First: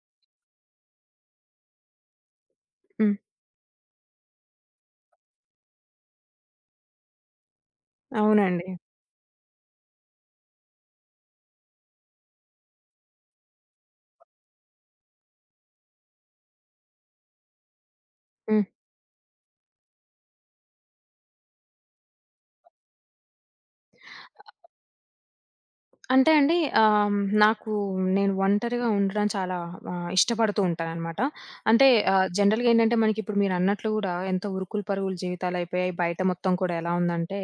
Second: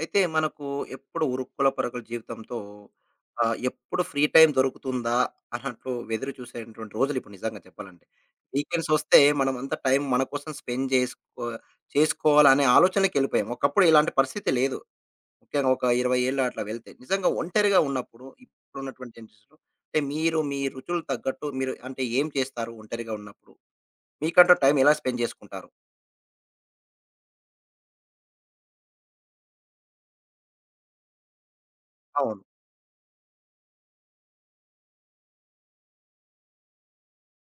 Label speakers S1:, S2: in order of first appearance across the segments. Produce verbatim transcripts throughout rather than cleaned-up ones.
S1: అయితే మనకు ఎప్పుడు ఉరుక్కుల పరుగుల జీవితంతో
S2: హ్మ్.
S1: ఆహ్, ఎప్పుడు ఫ్రీ టైమ్ దొరుకుతుందా అన్నట్లు ఎదురు చూసేటువంటి రోజులు ఇప్పుడు నిజంగా చెప్పాలంటే.
S2: అవునండి.
S1: వీకెండ్స్ వస్తే మనమంతా టైం మన కోసం స్పెండ్ చేసుకో చేసుకోవాలనే ఆలోచనకెళ్ళిపోయాం. ఒకప్పుడు ఇలాంటి పరిస్థితి లేదు. ముఖ్యంగా ఒక ఇరవై ఏళ్ళు అట్లా వెళ్తే. నిజంగా ఒంటరిగా ఉన్నప్పుడు
S2: హ్మ్.
S1: ఇప్పుడున్నటువంటి జనరేషన్‌లో అంటే మీరు మీ రుచులు తగ్గట్టు మీరు అంటే ఏం చేస్తారు ఒంటరిగా ఉన్నప్పుడు? మీకంటూ టైం ఎలా స్పెండ్ చేసుకుంటారు?
S2: అంటే అండి ఆహ్, హ్మ్, నాకు నేను ఒంటరిగా ఉండడం చాలా ఆహ్, ఇష్టపడుతూ ఉంటాననమాట. అంటే ఆహ్,
S1: అవును.
S2: జనరల్‌గా ఏంటంటే మనకిప్పుడు మీరన్నట్లు గూడా ఎంత ఉరుకులు పరుగుల జీవితాలయిపోయాయి. బయట మొత్తం కూడా ఎలా ఉందంటే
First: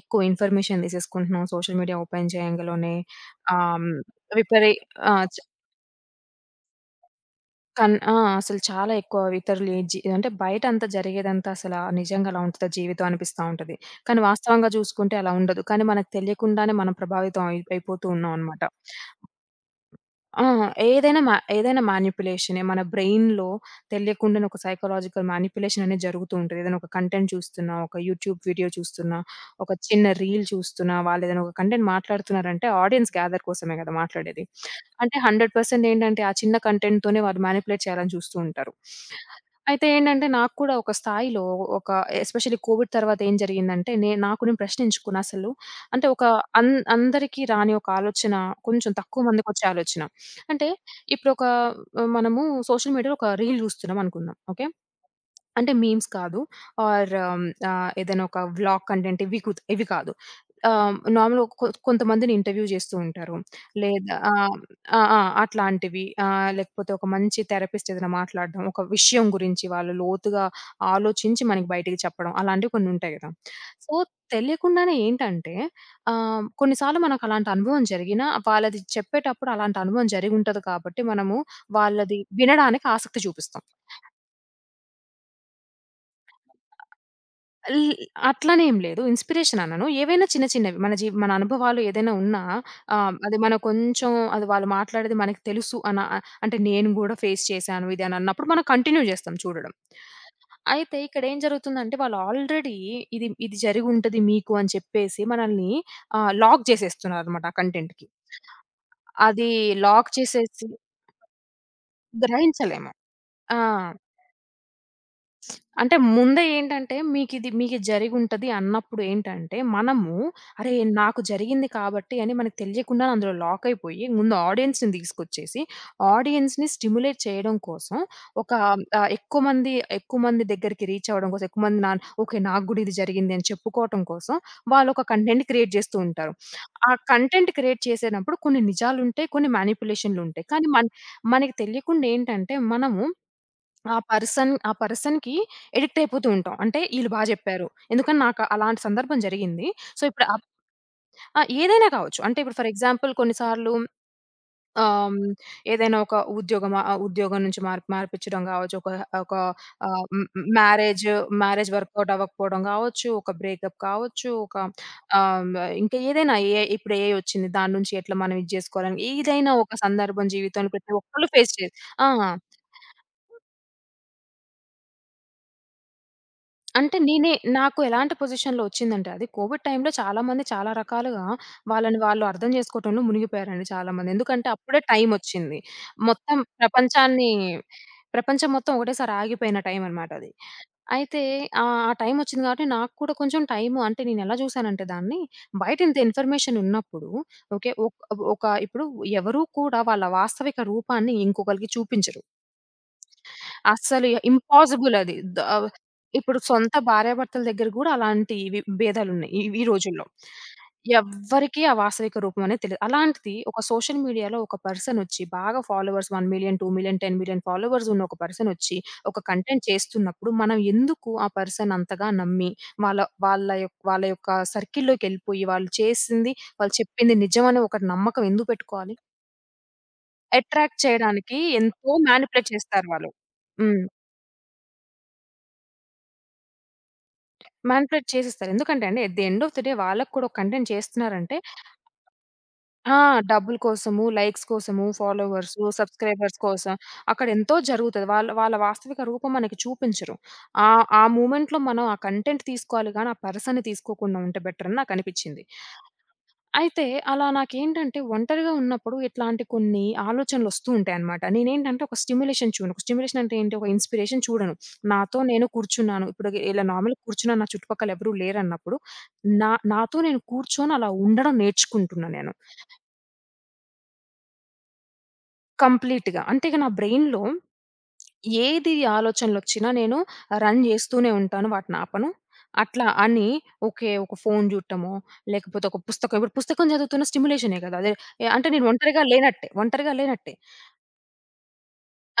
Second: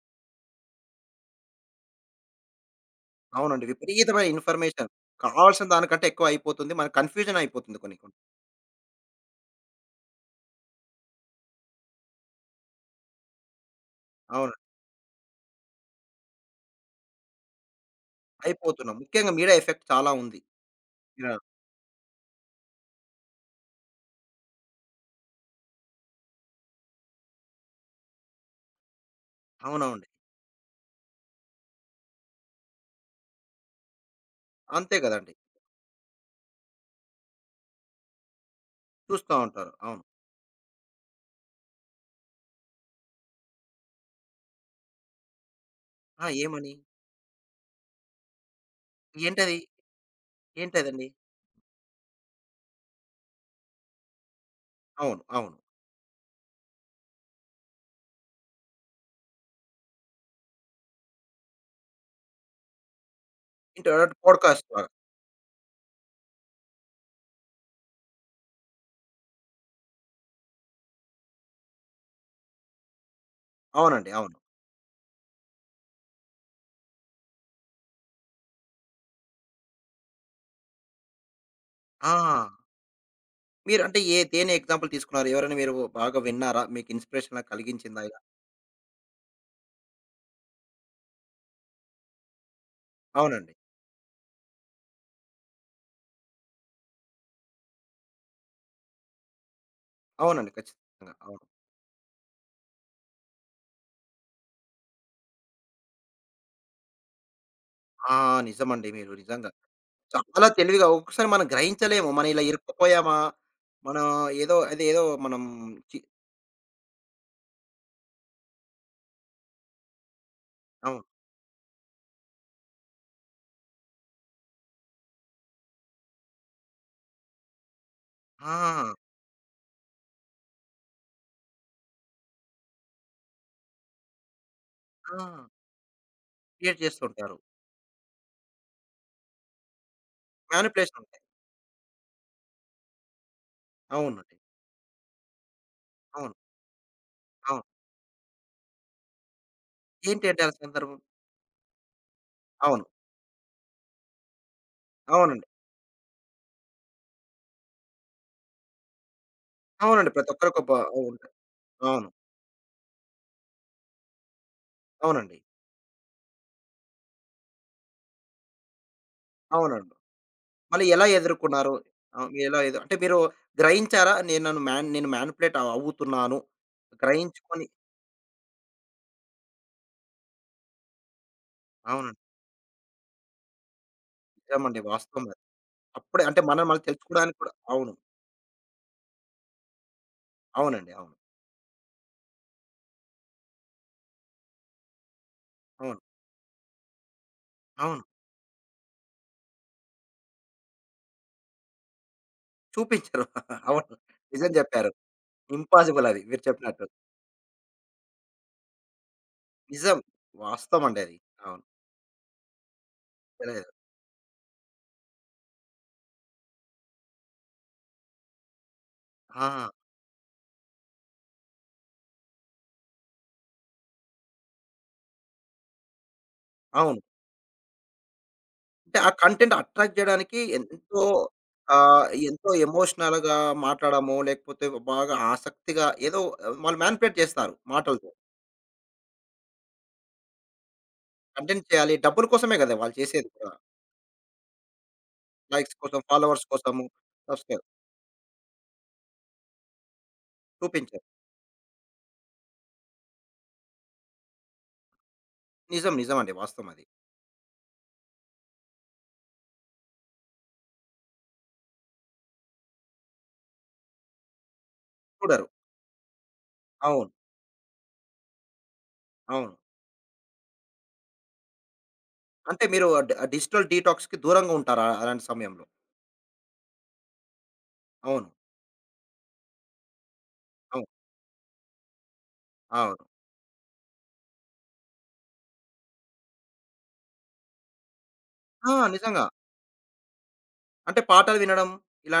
S2: ఎక్కువ ఇన్ఫర్మేషన్ తీసేసుకుంటున్నాం. సోషల్ మీడియా ఓపెన్ చేయంగలోనే
S1: అవునండి.
S2: ఆహ్, హ్మ్,
S1: విపరీతమైన
S2: విపరీ
S1: ఇన్ఫర్మేషన్.
S2: ఆ!
S1: కావాల్సిన దానికంటే ఎక్కువ అయిపోతుంది. మనకు కన్‌ఫ్యూజన్ అయిపోతుంది
S2: కన్
S1: కొన్ని
S2: ఆ!
S1: కొన్ని.
S2: అసలు చాలా ఎక్కువ ఇతరులు జి అంటే బయట అంతా జరిగేదంతా అసల నిజంగా అలా ఉంటదా జీవితం అనిపిస్తా ఉంటది. కానీ
S1: అవును.
S2: వాస్తవంగా చూసుకుంటే అలా ఉండదు. కానీ మనకు తెలియకుండానే మనం ప్రభావితం అయి అయిపోతూ ఉన్నామనమాట.
S1: అయిపోతున్నాం. ముఖ్యంగా మీడియా ఎఫెక్ట్ చాలా ఉంది.
S2: ఆ! ఏదైనా మా
S1: యాహ్!
S2: ఏదైనా మానిప్యులేషనే. మన బ్రెయిన్‌లో తెలియకుండానే ఒక సైకలాజికల్ మానిప్యులేషన్ అనేది జరుగుతూ ఉంటది. ఏదైనా ఒక కంటెంట్ చూస్తున్నా, ఒక యూట్యూబ్ వీడియో చూస్తున్నా, ఒక
S1: అవునవునండి.
S2: చిన్న రీల్ చూస్తున్నా, వాళ్ళేదైనా ఒక కంటెంట్ మాట్లాడుతున్నారంటే ఆడియన్స్ గ్యాదర్ కోసమే కదా మాట్లాడేది.
S1: అంతే
S2: అంటే
S1: గదండీ.
S2: నూరు శాతం ఏంటంటే ఆ చిన్న కంటెంట్‌తోనే వాళ్ళు మానిప్యులేట్ చేయాలని చూస్తూ ఉంటారు.
S1: చూస్తా ఉంటారు.
S2: అయితే
S1: అవును.
S2: ఏంటంటే నాకు కూడా ఒక స్థాయిలో ఒక ఎస్పెషల్లీ కోవిడ్ తర్వాత ఏం జరిగిందంటే, నే నాకు నేను ప్రశ్నించుకున్నా అసలు. అంటే ఒక
S1: ఆ! ఏమని?
S2: అన్ అందరికీ రాని ఒక ఆలోచన, కొంచెం తక్కువ
S1: ఏంటది?
S2: మందికొచ్చే ఆలోచన. అంటే
S1: ఏంటదండి?
S2: ఇప్పుడొక మనము సోషల్ మీడియాలో ఒక రీల్ చూస్తున్నామనుకుందాం. ఓకే.
S1: అవును. అవును.
S2: అంటే మీమ్స్ కాదు. ఆర్ ఆహ్, ఏదైనా ఒక వ్లాగ్ కంటెంట్, ఇవి కుత్ ఇవి కాదు. ఆహ్, నార్మల్‌గా కొ కొంతమందిని ఇంటర్వ్యూ జేస్తూ ఉంటారు.
S1: ఇంటో
S2: లేదా ఆహ్,
S1: పాడ్‌కాస్ట్ ద్వారా.
S2: ఆ! ఆ! అట్లాంటివి. ఆహ్, లేకపోతే ఒక మంచి థెరపిస్ట్ ఏదైనా మాట్లాడడం. ఒక విషయం గురించి వాళ్ళు లోతుగా ఆలోచించి మనకి బయటికి చెప్పడం. అలాంటివి కొన్ని ఉంటాయి గదా! సో,
S1: అవునండి. అవును.
S2: తెలియకుండానే ఏంటంటే ఆహ్, కొన్నిసార్లు మనకు అలాంటి అనుభవం జరిగినా వాళ్ళది చెప్పేటప్పుడు అలాంటి అనుభవం జరిగుంటది కాబట్టి మనము
S1: ఆ!
S2: వాళ్ళది వినడానికి ఆసక్తి చూపిస్తాం.
S1: మీరు అంటే ఏ దేని ఎగ్జాంపుల్ తీసుకున్నారు? ఎవరైనా మీరు బాగా విన్నారా? మీకు ఇన్‌స్పిరేషన్‌లా
S2: ల్
S1: కలిగించిందా ఇలా?
S2: అట్లనేం లేదు. ఇన్‌స్పిరేషన్ అనను. ఏవైనా చిన్న చిన్నవి మన జీ మన అనుభవాలు ఏదైనా ఉన్నా ఆహ్, అది
S1: అవునండి.
S2: మనం కొంచెం అది వాళ్ళు మాట్లాడేది మనకు తెలుసు అన అంటే నేను గూడా ఫేస్ చేశాను ఇది అని అన్నప్పుడు మనం కంటిన్యూ జేస్తాం చూడడం.
S1: అవునండి.
S2: అయితే
S1: ఖచ్చితంగా.
S2: ఇక్కడ ఏం
S1: అవును.
S2: జరుగుతుందంటే వాళ్ళు ఆల్రెడీ ఇది ఇది జరిగుంటది మీకు అని చెప్పేసి మనల్ని ఆహ్, లాక్ జేసేస్తున్నారన్నమాట ఆ కంటెంట్‌కి.
S1: ఆ! నిజమండి మీరు
S2: అది
S1: నిజంగా.
S2: లాక్
S1: చాలా
S2: చేసేసి
S1: తెలివిగా ఒక్కొక్కసారి మనం గ్రహించలేము. మనం ఇలా
S2: గ్రహించలేము.
S1: ఇరుక్కుపోయామా?
S2: ఆ!
S1: మనం ఏదో అదేదో మనం
S2: అంటే
S1: చి
S2: ముందే ఏంటంటే మీకిది మీకు జరిగుంటది అన్నప్పుడు ఏంటంటే, మనము అరే!
S1: అవును.
S2: నాకు జరిగింది కాబట్టి అని మనకు తెలియకుండానే అందులో లాక్ అయిపోయి, ముందు ఆడియన్స్‌ని తీసుకొచ్చేసి, ఆడియన్స్‌ని స్టిమ్యులేట్ చేయడం కోసం, ఒక
S1: ఆ!
S2: ఆహ్, ఎక్కువ మంది ఎక్కువ మంది దగ్గరికి రీచ్ అవ్వడం కోసం, ఎక్కువ మంది నా ఓకే. నాకు గూడా ఇది జరిగింది అని చెప్పుకోవటం కోసం వాళ్ళు ఒక
S1: ఆ!
S2: కంటెంట్ క్రియేట్ చేస్తూ ఉంటారు.
S1: క్రియేట్
S2: ఆ
S1: చేస్తుంటారు.
S2: కంటెంట్ క్రియేట్ చేసేటప్పుడు కొన్ని నిజాలుంటాయి, కొన్ని మ్యానిప్యులేషన్‌లుంటాయి. కానీ మన
S1: మ్యానిపులేషన్ ఉంటాయి.
S2: మనకి తెలియకుండా ఏంటంటే మనము ఆ
S1: అవునండి.
S2: పర్సన్ ఆ పర్సన్‌కి అడిక్ట్ అయిపోతూ
S1: అవును.
S2: ఉంటాం. అంటే ఈళ్ళు బా
S1: అవును.
S2: జెప్పారు. ఎందుకని నాకు అలాంటి సందర్భం జరిగింది. సో, ఇప్పుడు
S1: ఏంటంటే
S2: అప్
S1: ఆ సందర్భం?
S2: ఆ! ఏదైనా కావచ్చు. అంటే ఇప్పుడు ఫర్
S1: అవును.
S2: ఎగ్జాంపుల్ కొన్నిసార్లు ఆహ్, హ్మ్,
S1: అవునండి.
S2: ఏదైనా ఒక ఉద్యోగం, ఆహ్, ఉద్యోగం నుంచి మార్ మార్పిచ్చడం గావచ్చు. ఒక ఒక ఆహ్,
S1: అవునండి.
S2: మ్
S1: ప్రతి ఒక్కరికి ఒక
S2: మ్యారేజ్
S1: ఉంటాయి.
S2: మ్యారేజ్
S1: అవును.
S2: వర్కౌట్ అవ్వకపోవడం గావచ్చు. ఒక బ్రేకప్ కావచ్చు. ఒక
S1: అవునండి.
S2: ఆహ్, ఇంకా ఏదైనా, ఏఐ ఇప్పుడు ఏఐ వచ్చింది. దాని నుంచి ఎట్లా మనం ఇది జేసుకోవాలని ఏదైనా ఒక
S1: అవునండి.
S2: సందర్భం జీవితంలో
S1: మళ్ళీ
S2: ప్రతి
S1: ఎలా
S2: ఒక్కళ్ళు ఫేస్ చే.
S1: ఎదుర్కొన్నారు?
S2: ఆ!
S1: ఆహ్, ఎలా ఎదు అంటే మీరు గ్రహించారా? నేను నన్ను మ్యాన్ నేను మ్యానిపులేట్ అవుతున్నాను.
S2: అంటే నేనే
S1: గ్రహించుకొని
S2: నాకు ఎలాంటి పొజిషన్‌లో ఒచ్చిందంటే అది కోవిడ్ టైమ్‌లో చాలామంది చాలా రకాలుగా వాళ్ళని
S1: అవునండి.
S2: వాళ్ళు అర్థం జేసుకోవటంలో మునిగిపోయారండి చాలామంది. ఎందుకంటే
S1: నిజమండి.
S2: అప్పుడే
S1: వాస్తవం అది.
S2: టైమొచ్చింది.
S1: అప్పుడే
S2: మొత్తం
S1: అంటే మనం మనం
S2: ప్రపంచాన్ని
S1: తెలుసుకోవడానికి కూడా అవును.
S2: ప్రపంచం మొత్తం ఒకటేసారి ఆగిపోయిన టైం అన్నమాట అది.
S1: అవునండి. అవును.
S2: అయితే ఆహ్, ఆ టైమొచ్చింది కాబట్టి నాకు కూడా కొంచెం టైము అంటే నేనెలా జూసానంటే దాన్ని, బయట ఇంత
S1: అవును.
S2: ఇన్ఫర్మేషన్ ఉన్నప్పుడు ఓకే. ఒక్
S1: అవును.
S2: ఒక ఇప్పుడు ఎవరు కూడా వాళ్ళ వాస్తవిక రూపాన్ని ఇంకొకళ్ళకి చూపించరు.
S1: చూపించరు. అవును.
S2: అస్సలు
S1: నిజం జెప్పారు.
S2: ఇంపాసిబుల్ అది. ద ఆహ్,
S1: ఇంపాసిబుల్ అది
S2: ఇప్పుడు
S1: మీరు
S2: సొంత
S1: చెప్పినట్టు.
S2: భార్యాభర్తల దగ్గర గూడా అలాంటి వి భేదాలున్నాయి ఈ ఈ
S1: నిజం.
S2: రోజుల్లో.
S1: వాస్తవం అండి అది.
S2: ఎవ్వరికీ
S1: అవును.
S2: ఆ వాస్తవిక రూపం అనేది తెలీదు. అలాంటిది ఒక
S1: తెలియదు.
S2: సోషల్ మీడియాలో ఒక పర్సన్ వచ్చి బాగా ఫాలోవర్స్ పది లక్షలు, ఇరవై లక్షలు, కోటి ఫాలోవర్స్ ఉన్న ఒక పర్సన్ వచ్చి ఒక కంటెంట్
S1: ఆ!
S2: చేస్తున్నప్పుడు మనం ఎందుకు ఆ పర్సన్ అంతగా నమ్మి వాళ్ళ వాళ్ళ యొక్క వాళ్ళ యొక్క సర్కిల్‌లోకెళ్ళిపోయి వాళ్ళు చేసింది, వాళ్ళు
S1: అవును.
S2: చెప్పింది నిజమని ఒక నమ్మకం ఎందుకు పెట్టుకోవాలి?
S1: అంటే ఆ కంటెంట్ అట్రాక్ట్ జేయడానికి
S2: అట్రాక్ట్
S1: ఎంతో
S2: చేయడానికి ఎంతో
S1: ఆహ్, ఎంతో
S2: మ్యానిప్యులేట్ చేస్తారు వాళ్ళు.
S1: ఎమోషనల్‌గా
S2: హ్మ్.
S1: మాట్లాడడమో, లేకపోతే బాగా ఆసక్తిగా ఏదో ఆ, వాళ్ళు మానిప్యులేట్ చేస్తారు
S2: మానిప్యులేట్
S1: మాటలతో.
S2: చేసేస్తారు. ఎందుకంటే అండి at the end of the day వాళ్ళకి కూడా ఒక కంటెంట్ చేస్తున్నారంటే
S1: కంటెంట్ చేయాలి. డబ్బుల కోసమే గదా! వాళ్ళు
S2: ఆ!
S1: చేసేది కూడా.
S2: డబ్బుల కోసము, లైక్స్ కోసము, ఫాలోవర్సు,
S1: లైక్స్ కోసం,
S2: సబ్‌స్క్రైబర్స్
S1: ఫాలోవర్స్
S2: కోసం
S1: కోసము,
S2: అక్కడ ఎంతో
S1: సబ్‌స్క్రై
S2: జరుగుతది. వాళ్ళ వాళ్ళ వాస్తవిక రూపం మనకి చూపించరు. ఆహ్, ఆ
S1: చూపించరు.
S2: మూమెంట్‌లో మనం ఆ కంటెంట్ తీసుకోవాలి గానీ, ఆ పర్సన్‌ని తీసుకోకుండా ఉంటే బెటర్ అని నాకనిపిచ్చింది.
S1: నిజం. నిజం అండి. వాస్తవం అది.
S2: అయితే అలా నాకేంటంటే ఒంటరిగా ఉన్నప్పుడు ఇట్లాంటి కొన్ని ఆలోచనలొస్తూ ఉంటాయనమాట. నేనేంటంటే ఒక స్టిమ్యులేషన్ చూడను. ఒక స్టిమ్యులేషన్ అంటే ఏంటి? ఒక ఇన్‌స్పిరేషన్ చూడను. నాతో
S1: చూడరు.
S2: నేను కూర్చున్నాను. ఇప్పుడు ఇలా నార్మల్‌గా
S1: అవును.
S2: కూర్చున్నాను. నా చుట్టుపక్కల ఎవరు లేరన్నప్పుడు నా
S1: అవును.
S2: నాతో నేను కూర్చొని అలా ఉండడం నేర్చుకుంటున్నా నేను.
S1: అంటే మీరు డి డిజిటల్ డీటాక్స్‌కి దూరంగా ఉంటారా అలాంటి సమయంలో?
S2: కంప్లీట్‌గా. అంటే ఇక నా బ్రెయిన్‌లో
S1: అవును.
S2: ఏది ఆలోచనలొచ్చినా నేను రన్
S1: అవును.
S2: జేస్తూనే ఉంటాను. వాటినాపను. అట్లా
S1: అవును.
S2: అని ఓకే. ఒక ఫోను జూడటమో, లేకపోతే ఒక పుస్తకం, ఇప్పుడు పుస్తకం చదువుతున్న స్టిమ్యులేషనే గదా! అదే అంటే నేను
S1: ఆ!
S2: ఒంటరిగా
S1: నిజంగా.
S2: లేనట్టే. ఒంటరిగా లేనట్టే.
S1: అంటే పాటలు వినడం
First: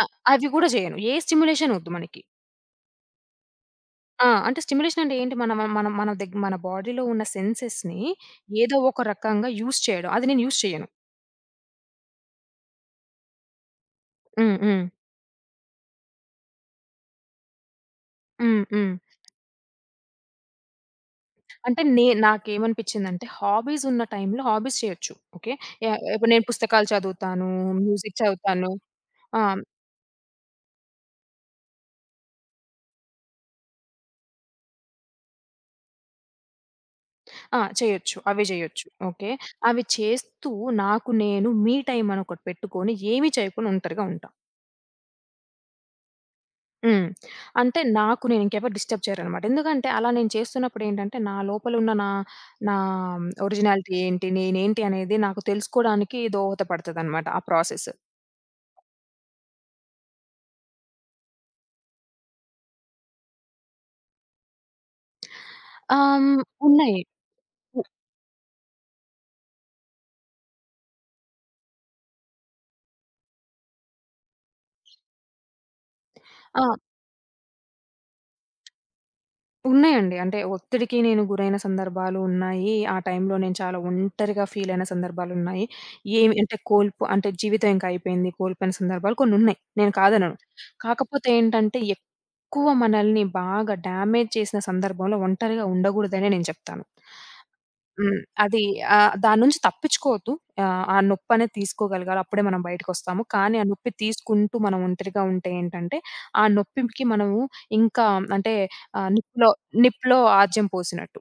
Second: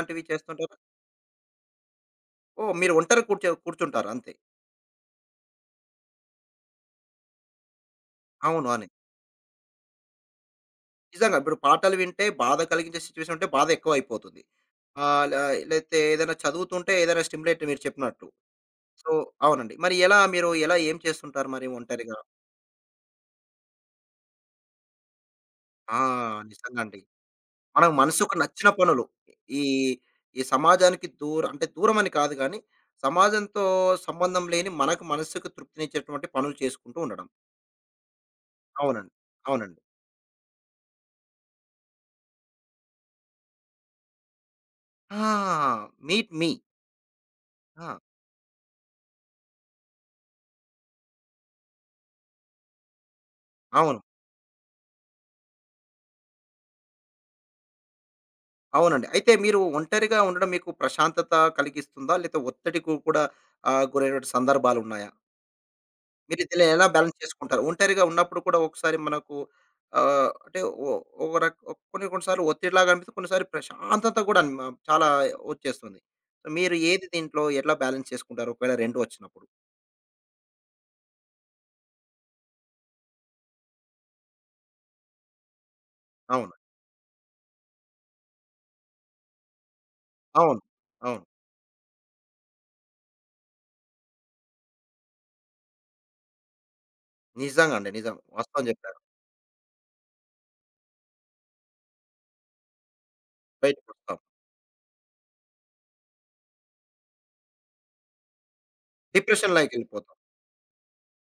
S2: ఆ! అవి గూడా
S1: చేస్తుంటారా?
S2: జేయను. ఏ స్టిమ్యులేషన్ ఒద్దు మనకి.
S1: ఓహ్! మీరు ఒంటరి కూర్చో కూర్చుంటారు
S2: ఆ!
S1: అంతే.
S2: అంటే స్టిమ్యులేషన్ అంటే ఏంటి? మన మన మన దగ్ మన బాడీలో ఉన్న సెన్సెస్‌ని
S1: అవును.
S2: ఏదో
S1: అని.
S2: ఒక రకంగా యూజ్ చేయడం. అది నేను యూజ్ చేయను.
S1: నిజంగా ఇప్పుడు పాటలు వింటే బాధ కలిగించే సిట్యుయేషన్ ఉంటే బాధ ఎక్కువైపోతుంది.
S2: హ్మ్. హ్మ్.
S1: ఆహ్, ల లేతే ఏదైనా చదువుతుంటే ఏదైనా స్టిమ్యులేట్ మీరు చెప్పినట్టు.
S2: హ్మ్. హ్మ్.
S1: సో అవునండి. మరి ఎలా మీరు ఎలా ఏం చేస్తుంటారు మరి
S2: అంటే నే
S1: ఒంటరిగా?
S2: నాకేమనిపించిందంటే హాబీస్ ఉన్న టైంలో హాబీస్ చేయొచ్చు. ఓకే.
S1: ఆ!
S2: యాహ్! ఇప్పుడు నేను
S1: నిజంగా
S2: పుస్తకాలు
S1: అండి.
S2: చదువుతాను,
S1: మనకు
S2: మ్యూజిక్
S1: మనసుకు నచ్చిన
S2: చదువుతాను.
S1: పనులు.
S2: ఆ!
S1: ఈ ఈ సమాజానికి దూర అంటే దూరమని కాదు గానీ, సమాజంతో సంబంధం లేని మనకు మనస్సుకు తృప్తినిచ్చేటువంటి పనులు చేసుకుంటూ ఉండడం.
S2: ఆ! చేయొచ్చు. అవి చేయొచ్చు.
S1: అవునండి.
S2: ఓకే.
S1: అవునండి.
S2: అవి చేస్తూ నాకు నేను మీ టైమ్ అని ఒకటి పెట్టుకొని ఏమి చేయకుండా ఒంటరిగా ఉంటా.
S1: ఆ! Meet me.
S2: హ్మ్. అంటే
S1: ఆ!
S2: నాకు నేను ఇంకెవరు డిస్టర్బ్ చేయరనమాట. ఎందుకంటే అలా నేను చేస్తున్నప్పుడు ఏంటంటే నా లోపల ఉన్న నా, నా ఒరిజినాలిటీ
S1: అవును.
S2: ఏంటి? నేనేంటి? అనేది నాకు తెలుసుకోవడానికి దోహదపడతదనమాట ఆ ప్రాసెస్.
S1: అవునండి. అయితే మీరు ఒంటరిగా ఉండడం మీకు ప్రశాంతత కలిగిస్తుందా? లేతే ఒత్తిడికి కూడా ఆహ్, గురైనటువంటి సందర్భాలున్నాయా?
S2: ఆహ్,
S1: మీరు
S2: హ్మ్.
S1: దీన్ని ఎలా
S2: ఉన్నాయి.
S1: బ్యాలెన్స్ చేసుకుంటారు? ఒంటరిగా ఉన్నప్పుడు కూడా ఒకసారి మనకు ఆహ్, అంటే ఒ ఒక రక కొన్ని కొన్ని సార్లు ఒత్తిడిలాగా అనిపిస్తే, కొన్నిసార్లు ప్రశాంతత కూడా మ చాలా వచ్చేస్తుంది. సో
S2: ఆ!
S1: మీరు ఏది దీంట్లో ఎట్లా బ్యాలెన్స్ చేసుకుంటారు? ఒకవేళ రెండు వచ్చినప్పుడు?
S2: ఉన్నాయండి. అంటే ఒత్తిడికి నేను గురైన సందర్భాలు ఉన్నాయి. ఆ టైంలో నేను చాలా ఒంటరిగా ఫీలయిన సందర్భాలున్నాయి. ఏమి
S1: అవును.
S2: అంటే కోల్పు అంటే జీవితం ఇంక అయిపోయింది. కోల్పోయిన సందర్భాలు కొన్నున్నాయి. నేను కాదనను.
S1: అవును. అవును.
S2: కాకపోతే ఏంటంటే ఎక్కువ మనల్ని బాగా డ్యామేజ్ చేసిన సందర్భంలో ఒంటరిగా ఉండగూడదనే నేను చెప్తాను.
S1: నిజంగా అండి. నిజం.
S2: హ్మ్. అది
S1: వాస్తవం చెప్పారు.
S2: ఆహ్, దాని నుంచి తప్పించుకోవద్దు. ఆహ్, ఆ నొప్పనేది తీసుకోగలగాలి. అప్పుడే మనం బయటకొస్తాము. కానీ ఆ నొప్పి
S1: బయటకొస్తాం.
S2: తీసుకుంటూ మనం ఒంటరిగా ఉంటే ఏంటంటే, ఆ నొప్పికి మనము ఇంకా అంటే ఆహ్, నిప్పులో
S1: డిప్రెషన్ లైకెళ్ళిపోతాం.
S2: నిప్పులో ఆజ్యం పోసినట్టు.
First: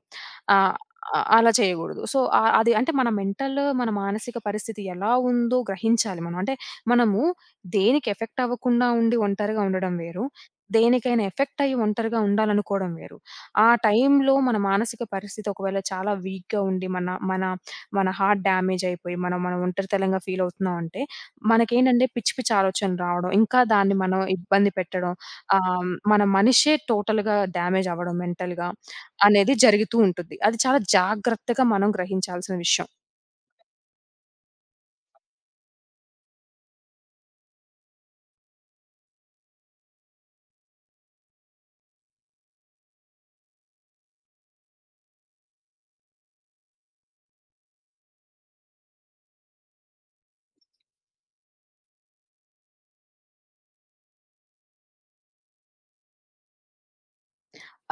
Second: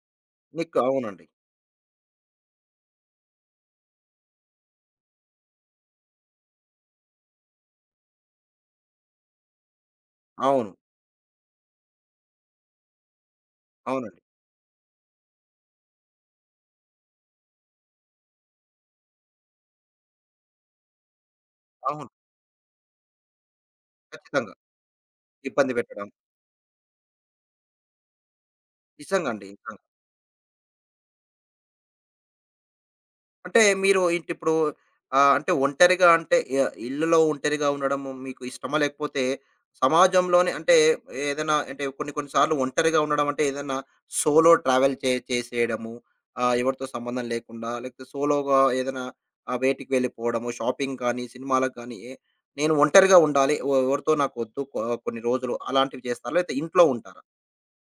S2: ఆహ్,
S1: మీకు అవునండి.
S2: ఆహ్, అలా చేయగూడదు. సో, ఆహ్, అది అంటే మన మెంటల్, మన మానసిక పరిస్థితి ఎలా ఉందో గ్రహించాలి మనం. అంటే మనము దేనికి ఎఫెక్ట్ అవ్వకుండా ఉండి ఒంటరిగా ఉండడం వేరు.
S1: అవును.
S2: దేనికైనా ఎఫెక్ట్ అయ్యి ఒంటరిగా ఉండాలనుకోవడం వేరు. ఆ
S1: అవునండి.
S2: టైంలో మన మానసిక పరిస్థితి ఒకవేళ చాలా వీక్‌గా ఉండి, మన మన మన హార్ట్ డ్యామేజ్ అయిపోయి, మనం మనం ఒంటరితనంగా ఫీల్ అవుతున్నాం అంటే, మనకేంటంటే
S1: అవును.
S2: పిచ్చి పిచ్చి ఆలోచనలు రావడం, ఇంకా దాన్ని మనం
S1: ఖచ్చితంగా.
S2: ఇబ్బంది పెట్టడం,
S1: ఇబ్బంది
S2: ఆహ్,
S1: పెట్టడం.
S2: మన మనిషే టోటల్‌గా డ్యామేజ్ అవ్వడం మెంటల్‌గా
S1: నిజంగా అండి.
S2: అనేది
S1: నిజంగా.
S2: జరుగుతూ ఉంటుంది. అది చాలా జాగ్రత్తగా మనం గ్రహించాల్సిన విషయం.
S1: అంటే మీరు ఏంటిప్పుడు ఆహ్, అంటే ఒంటరిగా అంటే ఇ ఇల్లులో ఒంటరిగా ఉండడము మీకు ఇష్టమా? లేకపోతే సమాజంలోనే అంటే ఏదైనా అంటే కొన్ని కొన్ని సార్లు ఒంటరిగా ఉండడం అంటే ఏదైనా సోలో ట్రావెల్ చే చేసేయడము. ఆహ్, ఎవరితో సంబంధం లేకుండా లేకపోతే సోలోగా ఏదైనా ఆహ్, వేటికి వెళ్ళిపోవడము, షాపింగ్ కానీ, సినిమాలకు కానీ ఏ నేను ఒంటరిగా ఉండాలి. ఎ ఎవరితో నాకొద్దు కొ కొన్ని రోజులు అలాంటివి చేస్తారా? లేకపోతే ఇంట్లో ఉంటారా?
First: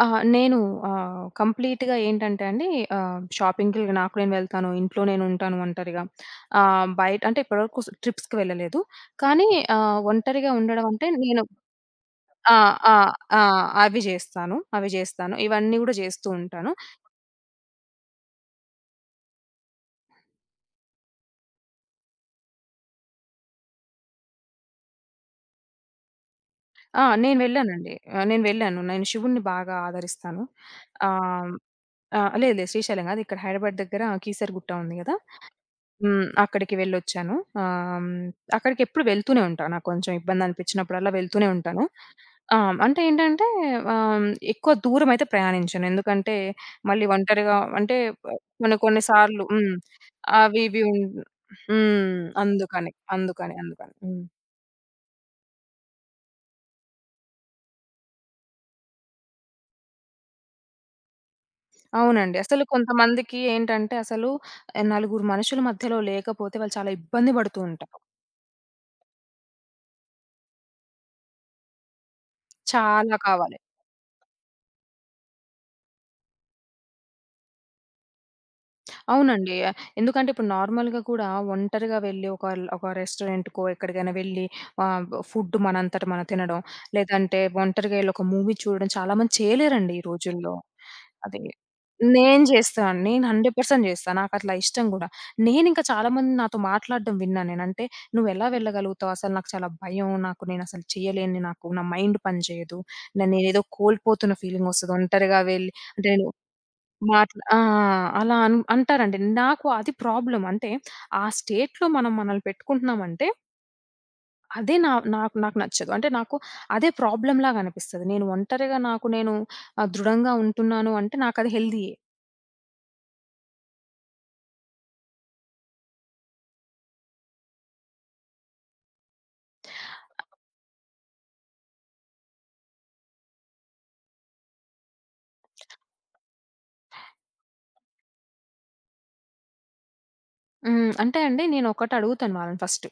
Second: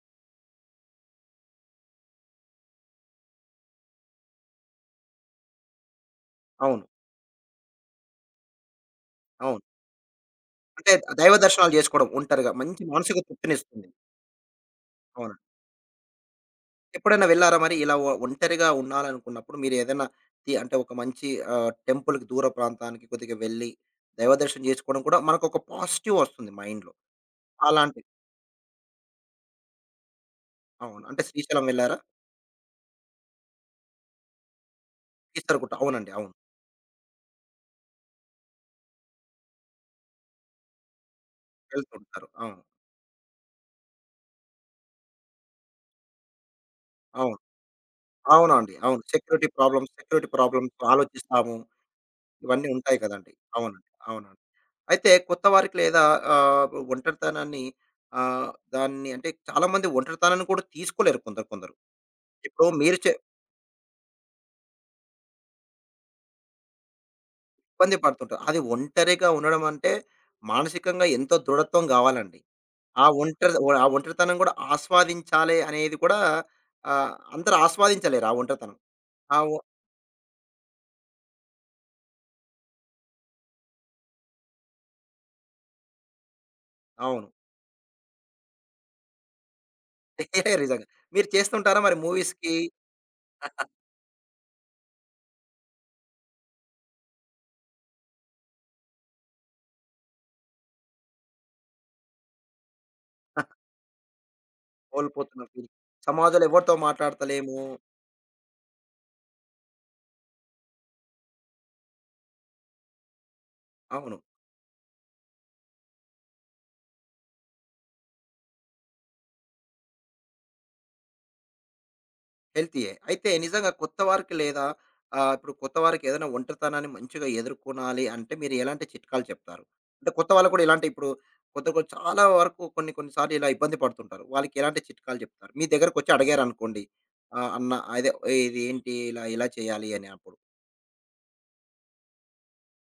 S2: అహా! నేను ఆహ్, కంప్లీట్‌గా ఏంటంటే అండి, ఆహ్, షాపింగ్‌కి నాకు నేను వెళ్తాను. ఇంట్లో నేనుంటాను ఒంటరిగా.
S1: అవును.
S2: ఆహ్, బయట అంటే ఇప్పటివరకు స్ ట్రిప్స్‌కి వెళ్ళలేదు. కానీ
S1: అవును.
S2: ఆహ్, ఒంటరిగా ఉండడం
S1: అంటే
S2: అంటే
S1: దైవ
S2: నేను.
S1: దర్శనాలు చేసుకోవడం ఒంటరిగా
S2: ఆ!
S1: మంచి
S2: ఆ!
S1: మానసిక
S2: ఆ!
S1: తృప్తినిస్తుంది.
S2: అవి జేస్తాను. అవి జేస్తాను.
S1: అవునండి.
S2: ఇవన్నీ గూడా జేస్తూ ఉంటాను.
S1: ఎప్పుడైనా వెళ్లారా మరి? ఇలా ఒ ఒంటరిగా ఉండాలనుకున్నప్పుడు మీరు ఏదైనా తి అంటే ఒక మంచి ఆహ్, టెంపుల్‌కి దూర ప్రాంతానికి కొద్దిగా వెళ్లి, దైవ దర్శనం చేసుకోవడం కూడా మనకొక పాజిటివ్ వస్తుంది మైండ్‌లో.
S2: ఆ! నేను వెళ్ళానండి.
S1: అలాంటి
S2: ఆహ్, నేను వెళ్ళాను. నేను శివుడిని బాగా ఆదరిస్తాను.
S1: అవును. అంటే
S2: ఆహ్,
S1: శ్రీశైలం వెళ్లారా?
S2: ఆ! లేదు లేదు, శ్రీశైలం గాదు. ఇక్కడ హైదరాబాద్ దగ్గర కీసరగుట్ట ఉంది గదా!
S1: కీసరగుట్ట అవునండి.
S2: హ్మ్.
S1: అవును.
S2: అక్కడికి వెళ్ళొచ్చాను. ఆహ్, హ్మ్, అక్కడికెప్పుడు వెళ్తూనే ఉంటా. నాకు కొంచెం ఇబ్బందనిపించినప్పుడల్లా వెళ్తూనే ఉంటాను.
S1: వెళ్తుంటారు.
S2: ఆ!
S1: అవును.
S2: అంటే ఏంటంటే ఆహ్, ఎక్కువ దూరమైతే ప్రయాణించను. ఎందుకంటే మళ్ళీ
S1: అవును.
S2: ఒంటరిగా అంటే
S1: అవునండి.
S2: కొన్ని
S1: అవును.
S2: కొన్ని సార్లు.
S1: సెక్యూరిటీ
S2: హ్మ్.
S1: ప్రాబ్లమ్స్, సెక్యూరిటీ
S2: అవి
S1: ప్రాబ్లమ్స్
S2: ఇవి ఉన్
S1: ఆలోచిస్తాము.
S2: హ్మ్.
S1: ఇవన్నీ
S2: అందుకని.
S1: ఉంటాయి కదండీ!
S2: అందుకని.
S1: అవునండి.
S2: అందుకని. హ్మ్.
S1: అవునండి. అయితే కొత్త వారికి లేదా ఆహ్, ఒంటరితనాన్ని ఆహ్, దాన్ని అంటే చాలామంది ఒంటరితనాన్ని కూడా తీసుకోలేరు కొందరు కొందరు.
S2: అవునండి. అసలు
S1: ఇప్పుడు మీరు చె
S2: కొంతమందికి ఏంటంటే అసలు ఆహ్, నలుగురు మనుషుల మధ్యలో లేకపోతే వాళ్ళు చాలా ఇబ్బంది పడుతూ ఉంటారు.
S1: ఇబ్బంది పడుతుంటారు. అది ఒంటరిగా ఉండడం అంటే, మానసికంగా ఎంతో దృఢత్వం గావాలండి. ఆ
S2: చాలా
S1: ఒంటరి
S2: కావాలి.
S1: ఆ ఒంటరితనం గూడా ఆస్వాదించాలి అనేది కూడా ఆహ్, అందరూ ఆస్వాదించలేరు ఆ ఒంటరితనం. ఆ ఒ
S2: అవునండి. ఎందుకంటే ఇప్పుడు నార్మల్‌గా కూడా ఒంటరిగా వెళ్లి ఒక ఒక రెస్టారెంట్‌కో ఎక్కడికైనా వెళ్లి ఆహ్, ఫుడ్ మనంతట మనం తినడం,
S1: అవును.
S2: లేదంటే ఒంటరిగా ఎళ్లి ఒక మూవీ చూడడం చాలా మంది చేయలేరండి ఈ రోజుల్లో.
S1: నిజంగా. మీరు
S2: అది
S1: చేస్తుంటారా మరి
S2: నేను
S1: మూవీస్‌కి?
S2: చేస్తాను. నేను నూరు శాతం చేస్తా. నాకట్లా ఇష్టం గూడా. నేనింకా చాలా మంది నాతో మాట్లాడడం విన్నా నేను. అంటే "నువ్వెలా వెళ్ళగలుగుతావు? అసలు నాకు చాలా భయం. నాకు నేనసలు చేయలేను. నాకు నా మైండ్ పని చేయదు. న నేనేదో కోల్పోతున్న ఫీలింగొస్తది ఒంటరిగా
S1: కోల్పోతున్న ఫీల్?
S2: వెళ్ళి." అంటే
S1: సమాజంలో ఎవరితో
S2: మాట్లా
S1: మాట్లాడతలేము.
S2: ఆ! అలా అన్ అంటారండి. నాకు అది ప్రాబ్లమ్. అంటే ఆ స్టేట్‌లో మనం మనల్ని పెట్టుకుంటున్నామంటే
S1: అవును.
S2: అదే నా నాకు నాకు నచ్చదు. అంటే నాకు అదే ప్రాబ్లమ్‌లాగా అనిపిస్తది. నేను ఒంటరిగా నాకు నేను ఆహ్, దృఢంగా ఉంటున్నాను అంటే నాకది హెల్తీయే.
S1: హెల్తీయే. అయితే నిజంగా కొత్త వారికి లేదా ఆహ్, ఇప్పుడు కొత్త వారికి ఏదైనా ఒంటరితనాన్ని మంచిగా ఎదుర్కొనాలి అంటే మీరు ఎలాంటి చిట్కాలు చెప్తారు? అంటే కొత్త వాళ్ళు కూడా ఇలాంటి ఇప్పుడు కొత్త కొ చాలా వరకు కొన్ని కొన్ని సార్లు ఇలా ఇబ్బంది పడుతుంటారు. వాళ్ళకి ఎలాంటి చిట్కాలు చెప్తారు? మీ దగ్గరకొచ్చి అడిగారనుకోండి. ఆహ్, అన్న అదే ఇది ఏంటి ఇలా ఇలా చేయాలి అని అప్పుడు.
S2: హ్మ్. అంటే అండి నేనొకటి అడుగుతాను వాళ్ళని ఫస్ట్.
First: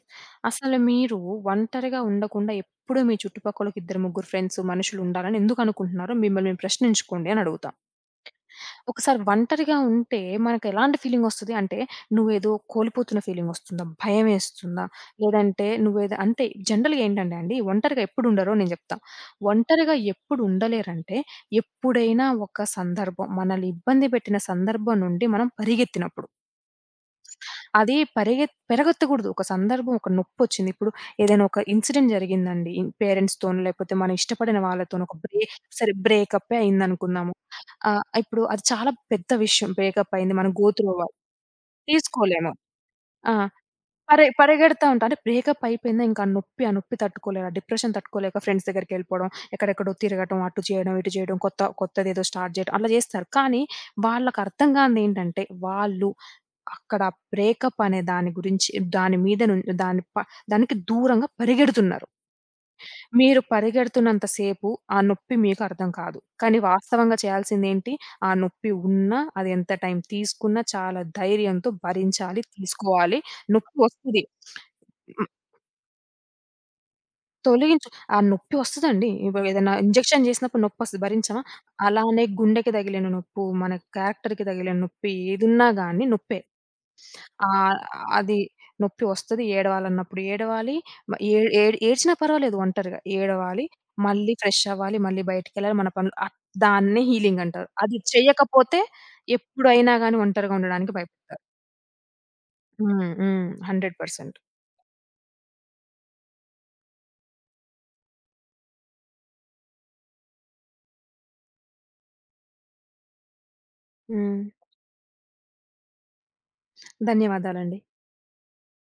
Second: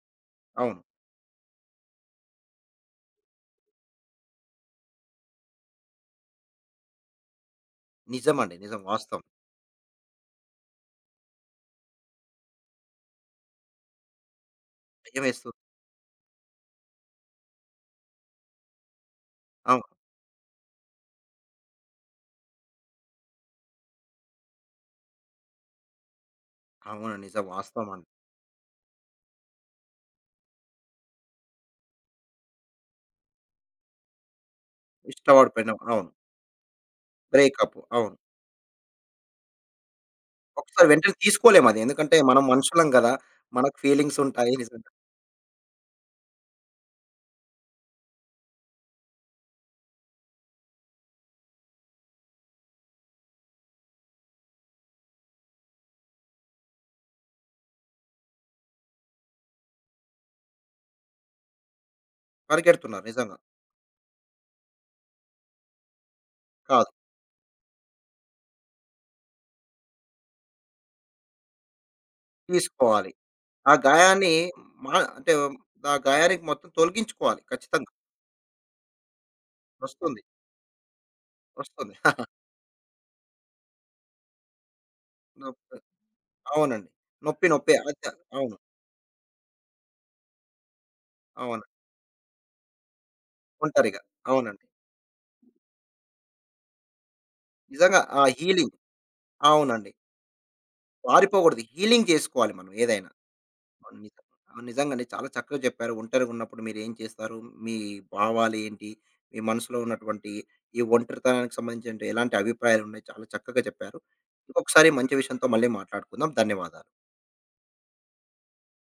S2: అసలు
S1: అవును.
S2: మీరు ఒంటరిగా ఉండకుండా ఎప్పుడూ మీ చుట్టుపక్కల ఒక ఇద్దరు ముగ్గురు ఫ్రెండ్స్ మనుషులుండాలని ఎందుకనుకుంటున్నారో మిమ్మల్ని మీరు ప్రశ్నించుకోండి అని అడుగుతా.
S1: నిజమండి. నిజం
S2: ఒకసారి
S1: వాస్తవం.
S2: ఒంటరిగా ఉంటే మనకెలాంటి ఫీలింగొస్తది అంటే, నువ్వేదో కోల్పోతున్న ఫీలింగొస్తుందా? భయమేస్తుందా?
S1: భయమేస్తూ
S2: లేదంటే నువ్వేదో అంటే జనరల్‌గా ఏంటంటే అండి, ఒంటరిగా ఎప్పుడుండరో నేను జెప్తా.
S1: అవును.
S2: ఒంటరిగా ఎప్పుడు ఉండలేరంటే, ఎప్పుడైనా ఒక సందర్భం మనల్ని ఇబ్బంది పెట్టిన సందర్భం నుండి మనం పరిగెత్తినప్పుడు.
S1: అవును. నిజం వాస్తవం
S2: అది
S1: అండి.
S2: పరిగెత్ పెరగెత్తకూడదు. ఒక సందర్భం, ఒక నొప్పొచ్చింది. ఇప్పుడు ఏదైనా ఒక ఇన్సిడెంట్ జరిగిందండి. పేరెంట్స్‌తోనో, లేకపోతే మనం ఇష్టపడిన వాళ్ళతోనో ఒక బ్రే
S1: ఇష్టపడిపోయినాం.
S2: సరే
S1: అవును.
S2: బ్రేకప్పే అయిందనుకుందాము.
S1: బ్రేకప్
S2: ఆహ్,
S1: అవును.
S2: ఇప్పుడు అది చాలా పెద్ద విషయం. బ్రేకప్ అయింది. మనం గో
S1: ఒకసారి
S2: త్రూ
S1: వెంటనే
S2: అవ్వాలి.
S1: తీసుకోలేమది. ఎందుకంటే మనం
S2: తీసుకోలేము.
S1: మనుషులం గదా!
S2: ఆ!
S1: మనకు ఫీలింగ్స్
S2: పరే
S1: ఉంటాయి.
S2: పరిగెడతా
S1: నిజంగా.
S2: ఉంటా. అంటే బ్రేకప్ అయిపోయిందా, ఇంకా ఆ నొప్పి, ఆ నొప్పి తట్టుకోలేరు. ఆ డిప్రెషన్ తట్టుకోలేక ఫ్రెండ్స్ దగ్గరికెళ్ళిపోవడం, ఎక్కడెక్కడో తిరగటం, అటు చేయడం, ఇటు చేయడం, కొత్త కొత్తదేదో స్టార్ట్ చేయడం అట్లా చేస్తారు. కానీ వాళ్ళకర్థం కానిదేంటంటే వాళ్ళు అక్కడ బ్రేకప్ అనే దాని గురించి దాని మీద నుం దాని ప దానికి దూరంగా పరిగెడుతున్నారు.
S1: పరిగెడుతున్నారు నిజంగా.
S2: మీరు పరిగెడుతున్నంత సేపు ఆ నొప్పి మీకు అర్థం కాదు. కానీ
S1: కాదు.
S2: వాస్తవంగా చేయాల్సిందేంటి? ఆ నొప్పి ఉన్నా, అది ఎంత టైం తీసుకున్నా చాలా ధైర్యంతో భరించాలి,
S1: తీసుకోవాలి.
S2: తీసుకోవాలి.
S1: ఆ
S2: నొప్పి వస్తది.
S1: గాయాన్ని మా
S2: హ్మ్.
S1: అంటే ఆ గాయానికి మొత్తం తొలగించుకోవాలి
S2: తొలగించు
S1: ఖచ్చితంగా.
S2: ఆ నొప్పి వస్తదండి. ఇప్పుడు ఏదైనా
S1: వస్తుంది.
S2: ఇంజెక్షన్ చేసినప్పుడు నొప్పొస్తది భరించమా?
S1: వస్తుంది.
S2: అలానే గుండెకి తగిలిన నొప్పు, మన క్యారెక్టర్‌కి తగిలిన నొప్పి ఏదున్నా
S1: నొప్పి.
S2: గాని నొప్పే.
S1: అవునండి. నొప్పి
S2: ఆ!
S1: నొప్పే. అచ్చ
S2: అది
S1: అవును.
S2: నొప్పి వస్తది. ఏడవాలన్నప్పుడు ఏడవాలి. మ ఏ
S1: అవును.
S2: ఏడ్ ఏడ్చినా పర్వాలేదు ఒంటరిగా. ఏడవాలి.
S1: ఒంటరిగా.
S2: మళ్ళీ ఫ్రెష్
S1: అవునండి.
S2: అవ్వాలి. మళ్ళీ బయటికెళ్ళాలి. మన పనులు అ దాన్నే హీలింగ్ అంటారు. అది
S1: నిజంగా ఆ హీలింగ్.
S2: చెయ్యకపోతే
S1: అవునండి.
S2: ఎప్పుడైనా గాని ఒంటరిగా ఉండడానికి భయప.
S1: పారిపోకూడదు. హీలింగ్ చేసుకోవాలి మనం ఏదైనా.
S2: హ్మ్. హ్మ్.
S1: అవును. నిజం.
S2: నూరు శాతం.
S1: అవును. నిజంగానే చాలా చక్కగా చెప్పారు. ఒంటరిగా ఉన్నప్పుడు మీరేం చేస్తారు? మీ భావాలేంటి? మీ మనసులో ఉన్నటువంటి ఈ ఒంటరితనానికి సంబంధించిన ఎలాంటి అభిప్రాయాలున్నాయి? చాలా చక్కగా చెప్పారు.
S2: హ్మ్.
S1: ఇంకొకసారి మంచి విషయంతో మళ్ళీ మాట్లాడుకుందాం. ధన్యవాదాలు.
S2: ధన్యవాదాలండి.